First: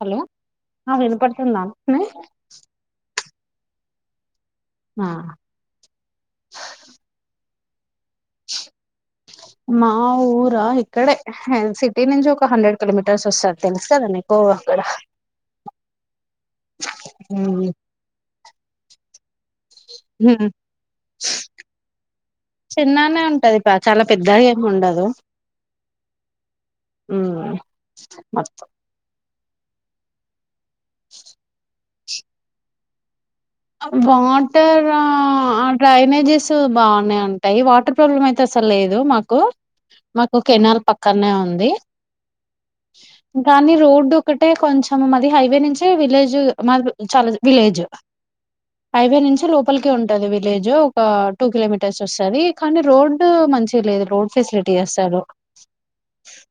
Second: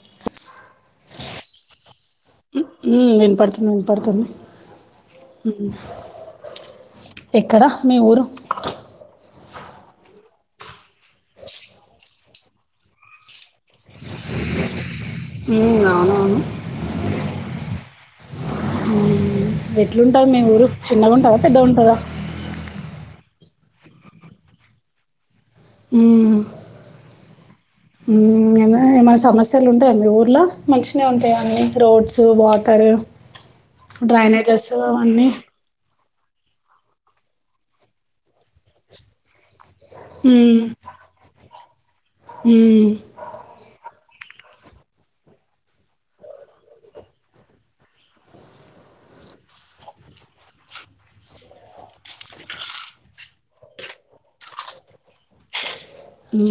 Hello ఆ వినపడుతుందా అంట్నే పడుతుంది పడుతుంది. ఉహ్ ఎక్కడ మీ ఊరు మా ఊరా ఇక్కడే హే సిటీ నుంచి ఒక హండ్రెడ్ కిలోమీటర్స్ వసద్ తెలుసు కదా నీకో గడాహ్ ఉహ్ అవునవును పూయే ఎట్లుంటది మీ ఊరు సిన్న గుంటద పెద్ద ఉంటదా. త చాలా పెద్ద ఏమ్ ఉండదు. ఊమ్ ఉమ్ ఉమ్ మొత్తం యమో ఏమన్నా సమస్ తల్ ఉంటాయా మీ ఊర్లా మంచినే ఉంటా అన్ని రోడ్డసు వాకరు వాటరా ఆ డ్రైనే జేసు బావనే ఉంటాయ్. వాటర్ ప్రాబ్లం అయితే అసలు లేదు మాకు. మాకు ఓక్ ఉమ్, ఏనారు పక్కనే ఉంది. ఉమ్, దాని రోడ్డు ఒకటే కొంచెం మాది హైవే నించే విలేజు మాది చాలాద్ విలేజ్. హైవే నుంచే లోపలికే ఉంటది విలేజ్ ఒక టూ కిలోమీటర్స్ వస్తది కానీ రోడ్డు మంచి లేదు రోడ్ ఫెసిలిటీ అసలు లూ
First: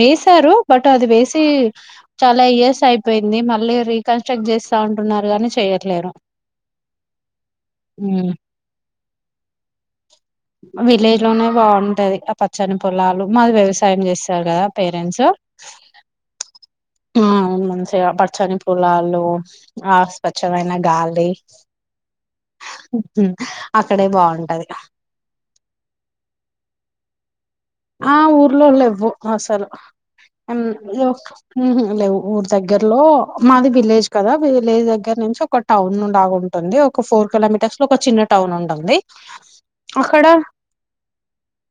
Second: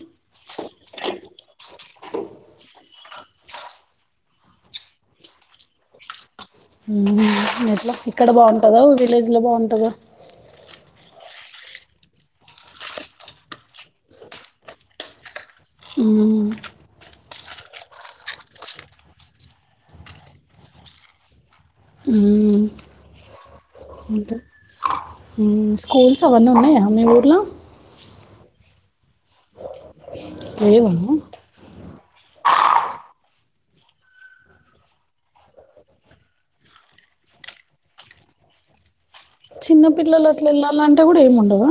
వేసారు బట్ అది వేసి చాలా ఇయర్స్ అయిపోయింది. మళ్ లేర్ రికన్స్ట్రగ్ జేస్తా అంటున్నారు గాని చెయట్లేరు. ఉమ్ ఎట్లా ఇక్కడ బావుంటదా విలేజ్లా బావుంటదా. విలేల్ లోనే బావుంటది ఆ పచ్చని పొలాలు. మాది వ్యవసాయం చేస్తారు గదా పెరన్సు [inaudible] ఆ మంచిగా పచ్చని పోలాలు, ఆ స్వచ్ఛమైన గాలి. [inaudible] సింటా బాగుంటది ఉమ్ స్కూల్స్ అవన్నీ ఉన్నాయా మీ ఊర్ల ఆ ఊర్లో లేవు అసలు లేవు ఆమ్ఓ ఉహుహ్ లేవ్. ఊర్ దగ్గర లో మాది విలేజ్ కదా, విలేజ్ దగ్గర నుంచి ఒక టౌను లాగా ఉంటుంది. ఒక ఫోర్ ఒకలా మీటర్స్ లో ఒక చిన్న టౌన్ ఉంటుంది. చిన్న అక్కడ పిల్లలు అట్లా ఏళ్ళాలంటే గూడ ఏముండదా.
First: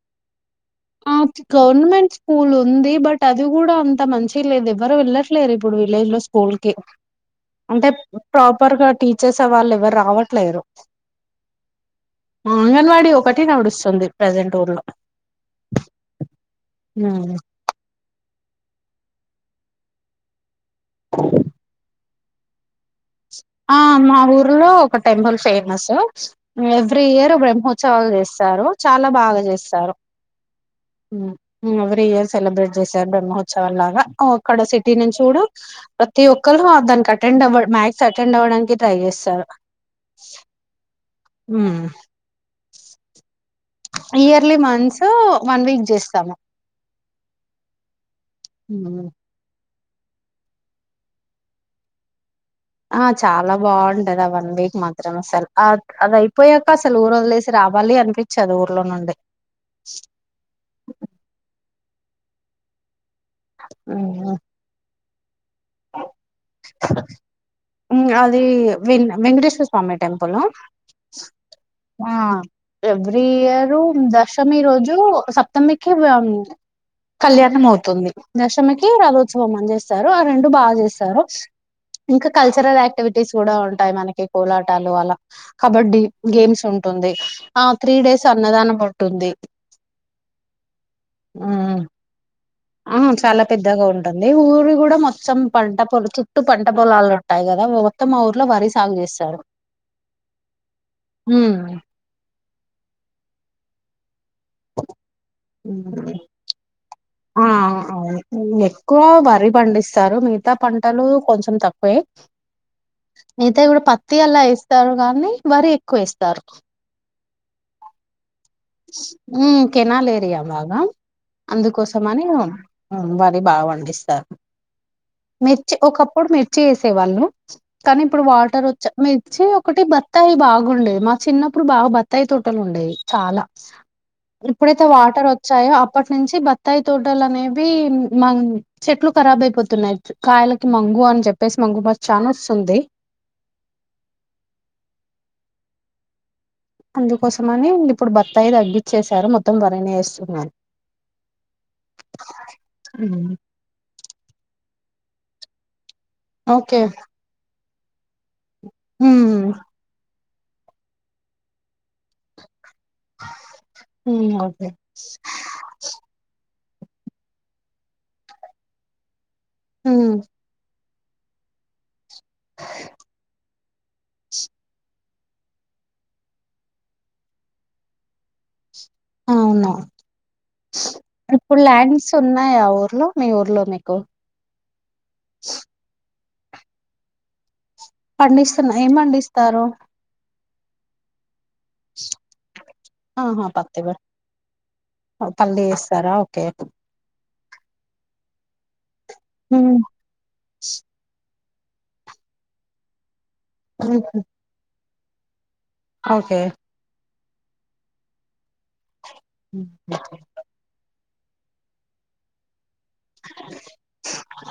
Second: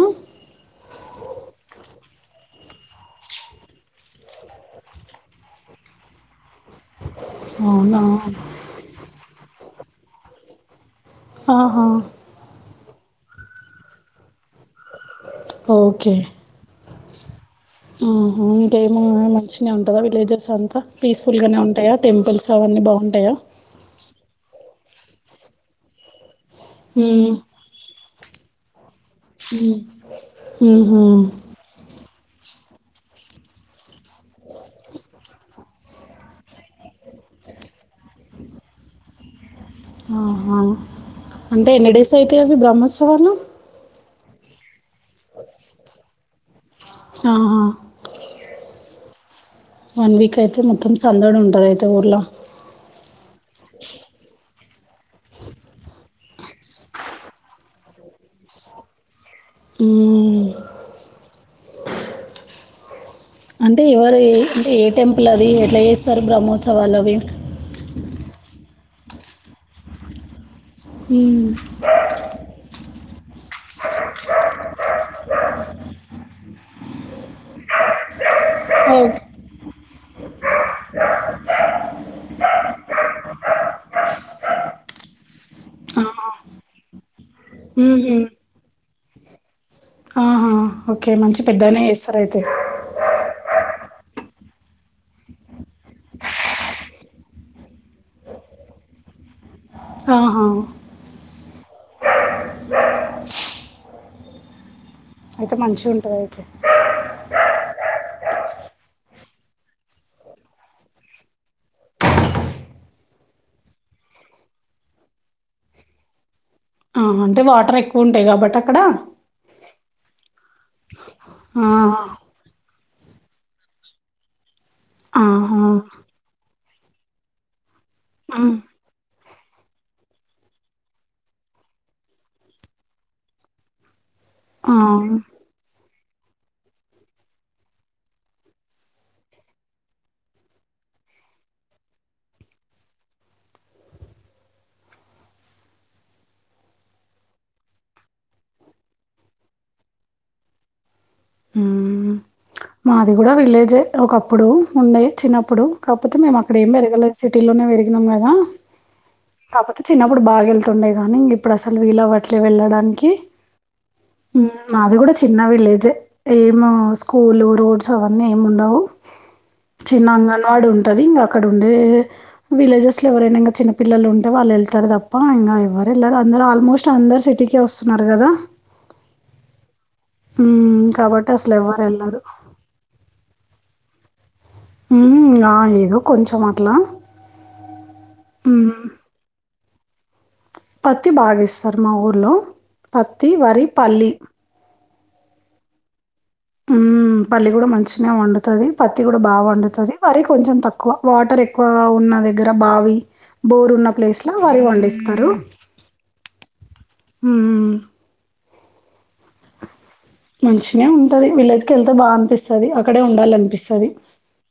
అత్ గవర్నమెంట్ స్కూల్ ఉంది, బట్ అది కూడా అంత మంచి లేద్, ఎవ్వరు వెళ్ళట్లేదు ఇప్పుడు విలేజ్ లో అంటే అవునా ప్రాపర్గా టీ చేసే వాల్ ఎవరు రావట్లేరు. ఆహా అంగన్వాడి ఒకటి నడుస్తుంది ప్రజెంట్ ఊర్ లో ఓకే నా ఆహా ఇంకేమో మంచిగానే ఉంటదా విలేజెస్ అంతా పీస్ఫుల్ గానే ఉంటాయా టెంపుల్స్ అవన్నీ బా ఆ మా ఊర్లో ఒక టెంపుల్ ఫేమస్ ఎవ్రీ మ్మ్. ఇయర్ బ్రహ్మోత్ త్సవాలు చేస్తారు చాలా బాగా చేస్తారు మ్మ్హూ. ఉ ఎవ్రీ ఇయర్ సెలబ్రేట్ చేస్తంటారు బ్రహ్మోత్సవాలు లాగా అక్కడ సిటీ నుంచి చూడు ప్రతి ఒక్కరు దానికి అటెండ్ [unintelligible] అటెండ్ అవ్వడానికి ట్రై చేస్తారు ఆహా అంటే ఎన్ని డేస్ అవుతయి బ్రహ్మోత్సవాలు ఇయర్లీ మంత్స్ వన్ వీక్ చేస్తాము ఆహా ఉ ఊ వన్ వీక్ అయితే మొత్తం సందడి ఉంటది అయితే ఊర్లో ఆ చాలా బాగుంటది ఆ వన్ వీక్ మాత్రం అసలు అది అయిపోయాక అసలు ఊరు వదిలేసి రాబ ఆళ్ళీ అనిపించదు ఊర్లో నుండి ఊ అంటే ఎవరు అంటే ఏ టెంపుల్ అది ఎట్లా చేస్తారు బ్రహ్మోత్సవాలు అవి ఉమ్ అది వెం వెంకటేశ్వర్ స్వామి టెంపుల్ హు ఎవ్రీ ఇయర్ దశమి రోజు సప్తమికి కళ్యాణం అవుతుంది దశమికి ఓకే. రథోత్సవం అనిజేస్తారు ఆ రెండు బాగా చేస్తారు ఇంకా కల్చరల్ యాక్టివిటీస్ కూడా ఉంటాయి మనకి కోలాటాలు అలా కబడ్డీ ఆహా. గేమ్స్ ఉంటుంది. ఆ త్రీ మ్మ్హ్. డేస్ అన్నదానం ఉంటుంది. ఆహా ఓకే మంచి ఉమ్ పెద్దనే చేస్తారు అయితే ఆ చాలా పెద్దగా ఉంటుంది ఊరి కూడా మొత్తం పంట పొల చుట్టూ పంట పొలాలు ఉంటాయి కదా మొత్తం మా ఊర్లో వరి సాగు చేస్తారు ఆహా ఊ అయితే మంచిగా ఉంటది అయితే ఆ అవును ఎక్కువ వరి పండిస్తారు మిగతా పంటలు కొంచెం తక్కువే అయితే కూడా పత్తి అలా ఏస్తారు కానీ వరి ఎక్కువ ఏస్తారు ఆహా అంటే వాటర్ ఎక్కువ ఉంటాయి కాబట్టి అక్కడ ఊ కెనాల్ ఏరియా బాగా ఆ, అందుకోసము అని ఉ వరి బాగా పండిస్తారు ఆ, మిర్చి ఒకప్పుడు మిర్చి వేసే వాళ్ళు కానీ ఇప్పుడు వాటర్ వచ్చ మిర్చి ఒకటి బత్తాయి బాగుండేది మా చిన్నప్పుడు బాగా బత్తాయి తోటలు ఉండేవి చాలా ఆ, ఇప్పుడైతే వాటర్ వచ్చాయో అప్పటి నుంచి బత్తాయి తోడలు అనేవి మ చెట్లు ఖరాబ్ అయిపోతున్నాయి కాయలకి మంగు అని చెప్పేసి మంగు బస్ చానా వస్తుంది అందుకోసమని ఇప్పుడు బత్తాయి తగ్గించేసారూ మొత్తం వరీనే వేస్తున్నారు ఊ మాది కూడా విలేజే ఒకప్పుడు ఉండే చిన్నప్పుడు కాకపోతే మేము అక్కడ ఏం ఓకే పెరగలే సిటీలోనే పెరిగినాం కదా ఉమ్ కాకపోతే చిన్న ప్పుడు వేళ్తుండే కానీ ఇప్పుడు అస అసలు వీలు అవట్లే వెళ్ళడానికి, ఉమ్ ఓకే మాది కూడా చిన్న విలేజె. ఆ స్కూల్, రోడ్స్, అవన్నీ ఏమి ఉండవు. చిన్న ఉమ్ అంగన్వాడీ ఉంట ఉంటది. ఇంకా అక్కడ ఉండే విలేజెస్లో ఎవరైనా చిన్న పిల్లలు ఉంటే వాళ్ళు వెళ్తారు తప్ప, ఇంకా ఎవ్వరు వెళ్ళరు, అందరు ఆల్మోస్ట్ అందరు సిటీకే వస్తున్నారు కదా. అవును. కాబట్టి ఇప్పుడు ల్యాండ్స్ అసలెవ్వరెళ్ళరు. ఉన్నాయా ఊర్లో. మీ ఊర్లో మీకు. ఊ ఆ ఎదో కొంచెం అట్లా. పండిస్తున్న, ఏం పండిస్తారు. పత్తి బాగా ఇస్తారు మా ఊర్ల. పత్తి, ఆహా వరి, పత్తి పల్లి. పల్లి యేస్తరా, ఓకే. హ్మ్. పల్లి కూడా మంచనె వండుతుంది, పత్తి కూడా బాగా ఉమ్, వండుతుంది, వరి కొంచెం తక్కువ వాటర్ ఎక్కు. ఎక్కువ ఉన్న దగ్గర బావి, బోరు ఉన్న ఉమ్, ప్లేస్ లో వారి పండిస్తరు. ఓకే. మ్ ల్చా మంచినే ఉంటది, విలేజ్కి వెళ్తే బాగా అనిపిస్తది.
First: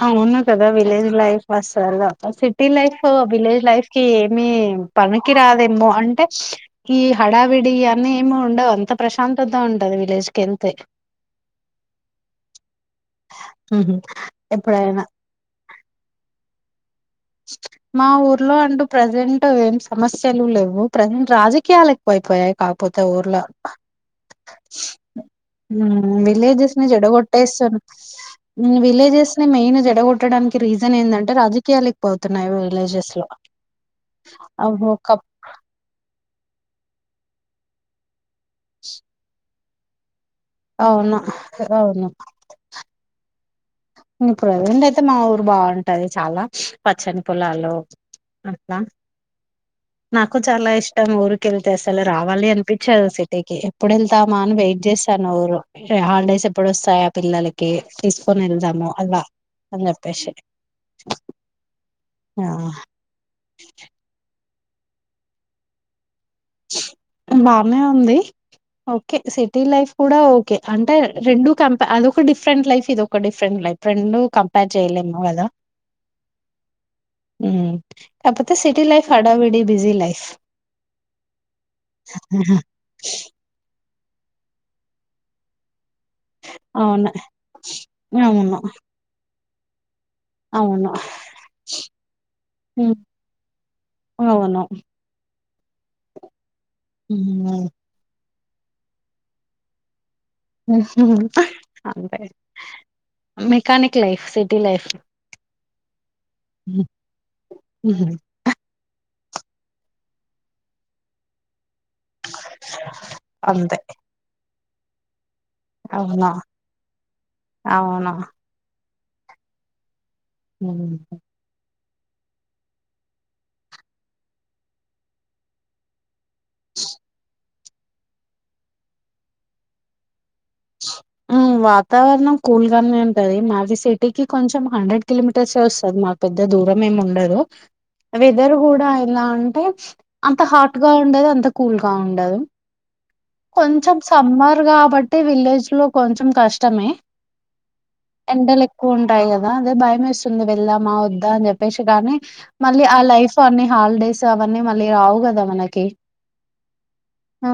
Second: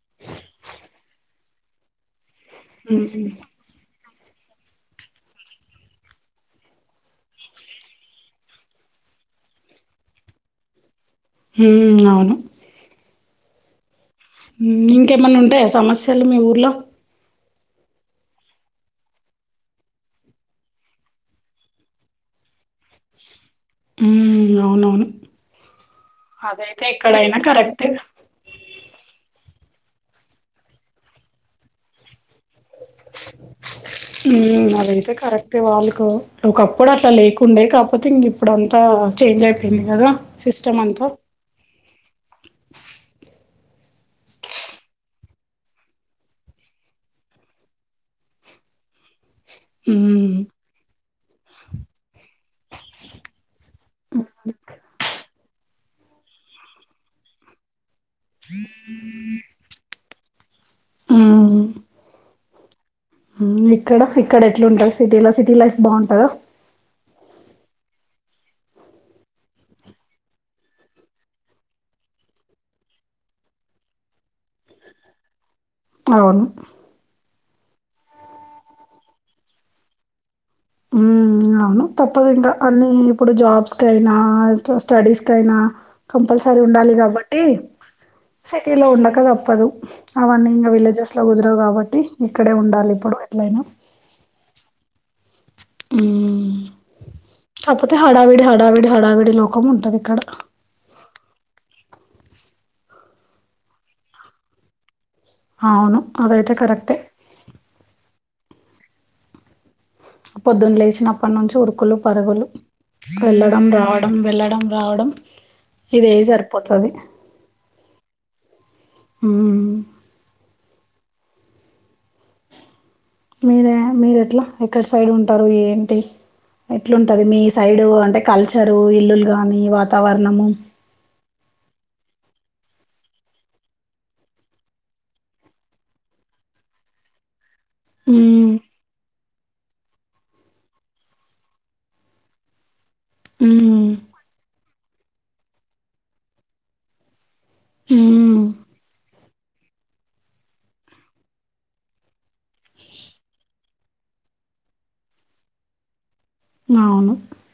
అవును కదా, విలేజ్ లైఫ్ అస్సలా సిటీ లైఫ్, విలేజ్ లైఫ్ ఏమి పనికి రాదేమో, అంటే ఈ హడావిడి అని ఏమి ఉండవు అంత ప్రశాంతత ఉంటది విలేజ్కి వెళ్తే. మ్ అవును. మ్ హు ఇంకేమన్న ఉంటాయా సమస్యలు మీ ఊర్లో. మా ఊర్లో అంటూ ప్రజెంట్ ఏం సమస్యలు లేవు, ప్రజెంట్ రాజకీయాలు ఎక్కువై పోయ కాపోతే ఊర్ల. మ్ అవునవును. మ్ అదైతే విలేజెస్ని ఎక్కడైనా చెడకొట్టేస్తరు, కరెక్టే ఇన్ విలేజెస్ మెయిన్గా జెడగొట్టడానికి రీజన్ ఏందంటే రాజకీయాల ఎక్కువైతున్నాయి ఊ మ్ అవి ఒక అదైతే కరెక్టే వాల్కో ఒకప్పుడు అట్లా లేకుండే కాకపోతే ఇంగ ఇప్పుడు అంతా చేంజ్ అయిపోయింది, కదా. సిస్టమ్ అంతా అవునా, అవును. మ్ ప్రెజెంట్ అయితే మా ఊరు బాగుంటది చాలా పచ్చని పొలాల్లో. అస్తా. ఇ నాకు చాలా ఇష్టం ఊరికి ఎళ్తే అసలు రావాలి అనిపించాదు సిటీకి, ఎప్పుడు వెళ్తామా అని వెయిట్ చే స్తాను ఊరు. హాలిడేస్ ఎప్పుడు వస్తాయా పిల్లలకి తీస్ కొని వెళ్దాము అల, అని చెప్పేసి. మ్ ఇక్కడ, ఇక్కడ ఎట్లుంటావ్ సిటీలో సిటీ లైఫ్ బాగుంటదా. ప్చ్ బానే ఉంది. ఓకే. సిటీ లైఫ్ కూడా ఓకే, అంటే రెండు కంప అదొక డిఫరెంట్ లైఫ్, ఇది ఒక డిఫరెంట్. లైఫ్ రెండు కంపేర్ చెయలేము, కదా. అవును కాపోతే సిటీ లైఫ్ హడావిడి బిజీ లైఫ్. ఉ అవును తప్పదు ఇంకా అన్ని ఇప్పుడు జాబ్స్ కయినా, చొ స్టడీస్ కయినా కంపల్సరీ ఉండాలి అవును. కాబట్టి అవును. సిటీ లో ఉండక దప్పదు. అవన్నీ ఇంకా అవును. విలేజెస్లో కుదరవు కాబట్టి ఇక్కడే ఉండాలి హ్మ్. ఇప్పుడు ఎట్లయినా అవును. ఉమ్ హ్మ్. కాపొతే హడావిడి, హడావిడి, హడావిడి లోకం ఉన్టది ఇక్కడ. ఊహ్హ్మ్ హ్ అంతే మెకానిక్ లైఫ్, సిటీ లైఫ్. ఔను అదైతే హ్మ్. కరక్టే. పొద్దున్ లెచినప్పట్నుంచి ఉరుకులు పరుగులు, వెళ్ళడం అంతే. రావడం వెళ్ళడం రావడం ఇదే అవును. సరిపోతది. అవును. ఉమ్ ఉమ్ మీరే మీరేట్లా ఎక్కడ్ సైడ్ ఉంటరు ఏంటి? ఎట్లుంటది మీస్ సైడు అంటే కల్చరు ఇల్లుల్ గానీ వాతావరణము. ఉమ్ వాతావర్ణం కూల్గానే ఉంటది, మాది సిటీకి కొంచెం హండ్రెడ్ కిలోమీటర్స్యే వొస్తది మాక్ పెద్ దా దూరమే ఉండదు. హ్మ్. వెదర్ గూడ ఎలా అంటే, అంత హాట్గా ఉండదు. అంత కూల్గా ఉండదు. హ్మ్. కొంచెం సమ్మర్ గాబట్టి విలేజ్లో కొంచెం కష్టమే. ఉమ్ ఎండల్ ఎక్కువ్ ఉంటాయి గదా, అదే భయమేస్తుంది వెళ్దా మా వద్దా అని జేప్పేసి గానీ, మళ్ళీ ఆ లై ఇఫ్ అన్ని హాలిడేస్ అవన్నీ మళ్ళీ రావ్ గదా మనకి. ఔను ఆ,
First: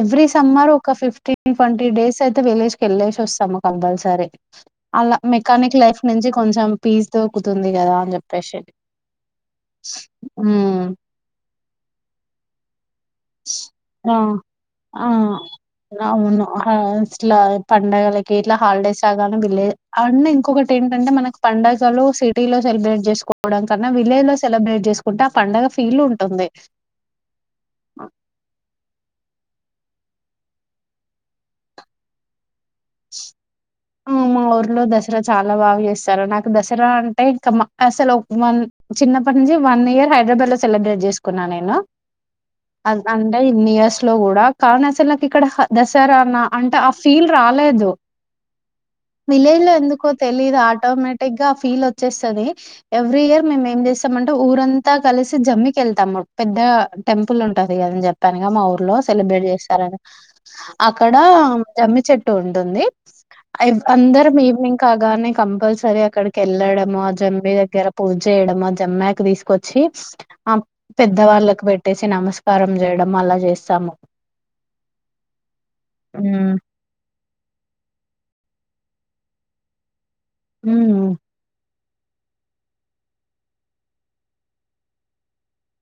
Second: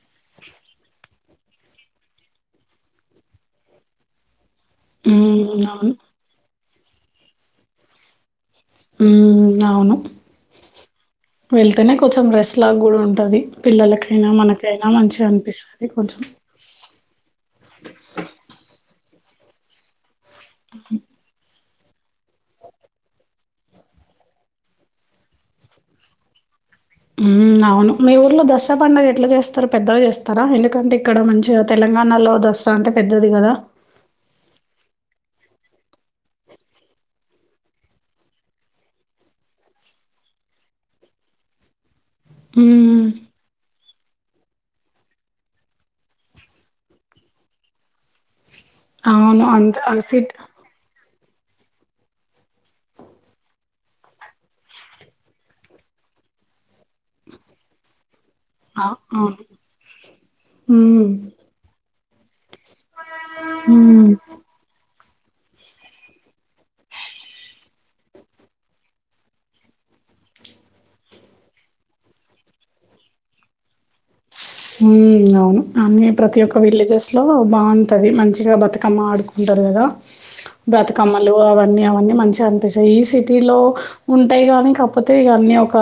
ఎవ్రీ సమ్మరు ఒక ఫిఫ్టీన్ ట్వంటీ డేస్ అయితే విలేజ్కి ఎళ్ళేసి వొస్తము కంపల్సరీ. అలా హ్మ్. మెకానిక్ అవును. లైఫ్ నుంచి కొంచెం పీస్ దొకుతుంది గదా అని జేప్పేసి. ఉమ్ అవును, ఉమ్ వెళ్తేనే కొంచెం రెస్ట్ లాగా గుడ ఉంట్ టది ఆ పిల్లలకైనా మనకైనా ఆ మంచిగన్పిస్తది కొంచెం ఏకెట్లా హాలిడేస్ రాగానే విలే, అండ్ ఇంకొకటి ఏంటంటే మనక్ పండగ్ లలో సిటీ లో సెలబ్రేట్ జేస్కోవడం కన్నా, విలేజ్ లో సెలబ్రేట్ జేస్కుంటే ఆ పండగ ఫీల్ ఉంటుంది. ఉమ్ అవును, మీ ఉర్ ర్లో దస్రా పండగ ఎట్లా జేస్తారారు పెద్దగా జేస్తార, ఎందుకంటే ఇక్కడ మంచిగా తెలంగాణలో దస్ స్రా అంటే పెద్దది గదా. దస్రా చాలా బాగా జేస్తరు, నాకు దస్రా అంటే ఇంకా మాక అసల్ మన్ చిన్నప్పటి నుంచి వన్ ఇయర్ హైడ్రాబ్యాడ్లో సెలబ్రేట్ జేస్కున్నా నేను, అద్ హ్మ్. అంటే ఇన్ ఇయర్స్ ట్లో గూడా కానీ అస్సల్ నాకు ఇక్కడ హ దసరానా అంటే ఆ ఫీల్ రాలేదు అవును. విలేజ్లో అంత ఆ ఎందుకో సిట్ తెలీదు ఆటోమేట్ టెగా ఆ ఫీల్ వొచ్చేస్తది, ఎవ్రీ ఇయర్ మేమ్ ఏం జేస్తామంటే ఊరంతా కలిసి జమ్మికెళ్తాం పెద్ద గా టెంపుల్ ఉంటది కదా అన్ జం తంగా మా అ ఊర్లో అవును. సెలబ్రేట్ జేస్తారని, హ్మ్. అక్కడ జమ్మి చెట్ టు ఉంటుంది, ఐవ్ హ్మ్. అందరం ఈవినింగ్ కాగ్ గానే కంపల్సరీ అక్కడకెళ్ళడము, ఆ జమ్మి దగ్గర పూజ్ జేయడము, ఆ జమ్మాక్ తీస్గొచ్చి ఆ పెద్ద వాళ్ళలక్ పెట్టేసి నమస్కారం జేయడం అలా చేస్తాము. ఉమ్ అవును అన్ని ప్రతి హ్మ్. వొక్క విలేజెస్ లో బావుంటది మంచిగా బతుకమ్మ ఆడుకుంటరు గదా, హ్మ్. బతుకమాలు అవన్ న్నీ అవన్నీ మంచిగనిపిస్తయ్, ఈ సిటీలో ఉంటాయ్ గానీ కాక్పోతే ఇగా అన్నీ ఒక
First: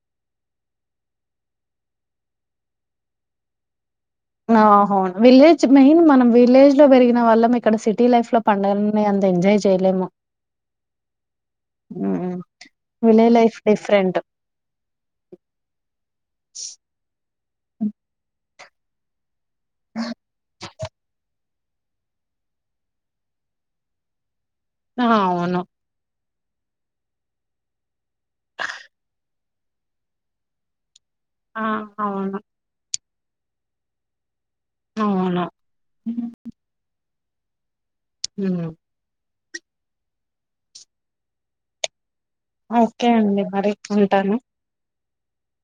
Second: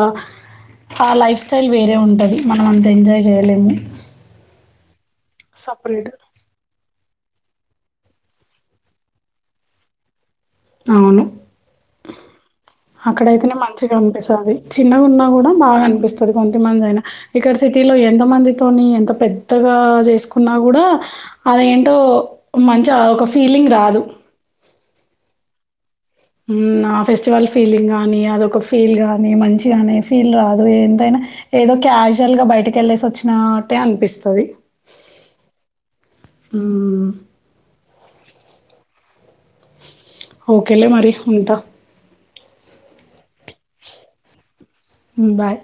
ఆ లైఫ్ స్టైల్ వేరే ఉంటది, మనం అంతా ఎంజాయ్ జేయలేము. ఆహా అవును, విలేజ్ మెయిన్ సపరేట్ మనం విలేజ్లో పెరిగి న వళ్లమ్ ఇక్కడ సిటీ లైఫ్లో పండగల్ని అంత ఎంజాయ్ జేయలేము. ఔను ఉమ్ అక్కడయ్తేనే మంచిగా అనిపిస్తది అండి, చిన్నగున్నా గుడ బాగానిపిస్తది కొంతమంది అయినా, ఇక్కడ సిటీ టిలో ఎంత మందితోని ఎంత పెద్దగా జేస్కున్నా గూడా అదేంటో మంచిగా ఒక ఫీలింగ్ రాదు. అహ అవును ఉమ్ ఆ ఫెస్టివల్ ఫీలింగ్ కాగానీ అదొక ఫీల్ గానీ మంచిగానీ ఫీల్ రాదు, ఇగ ఎంతైనా ఆ! ఏదో క్యాజువల్ అవును. గా బయటికి వెళ్ళేసి వచ్చినట్టే అనిపిస్తది. అవును. హ్మ్ హ్మ్ ఓకేలే మరి ఉంటా ఓకే అండి మరి ఉంటాను బాయ్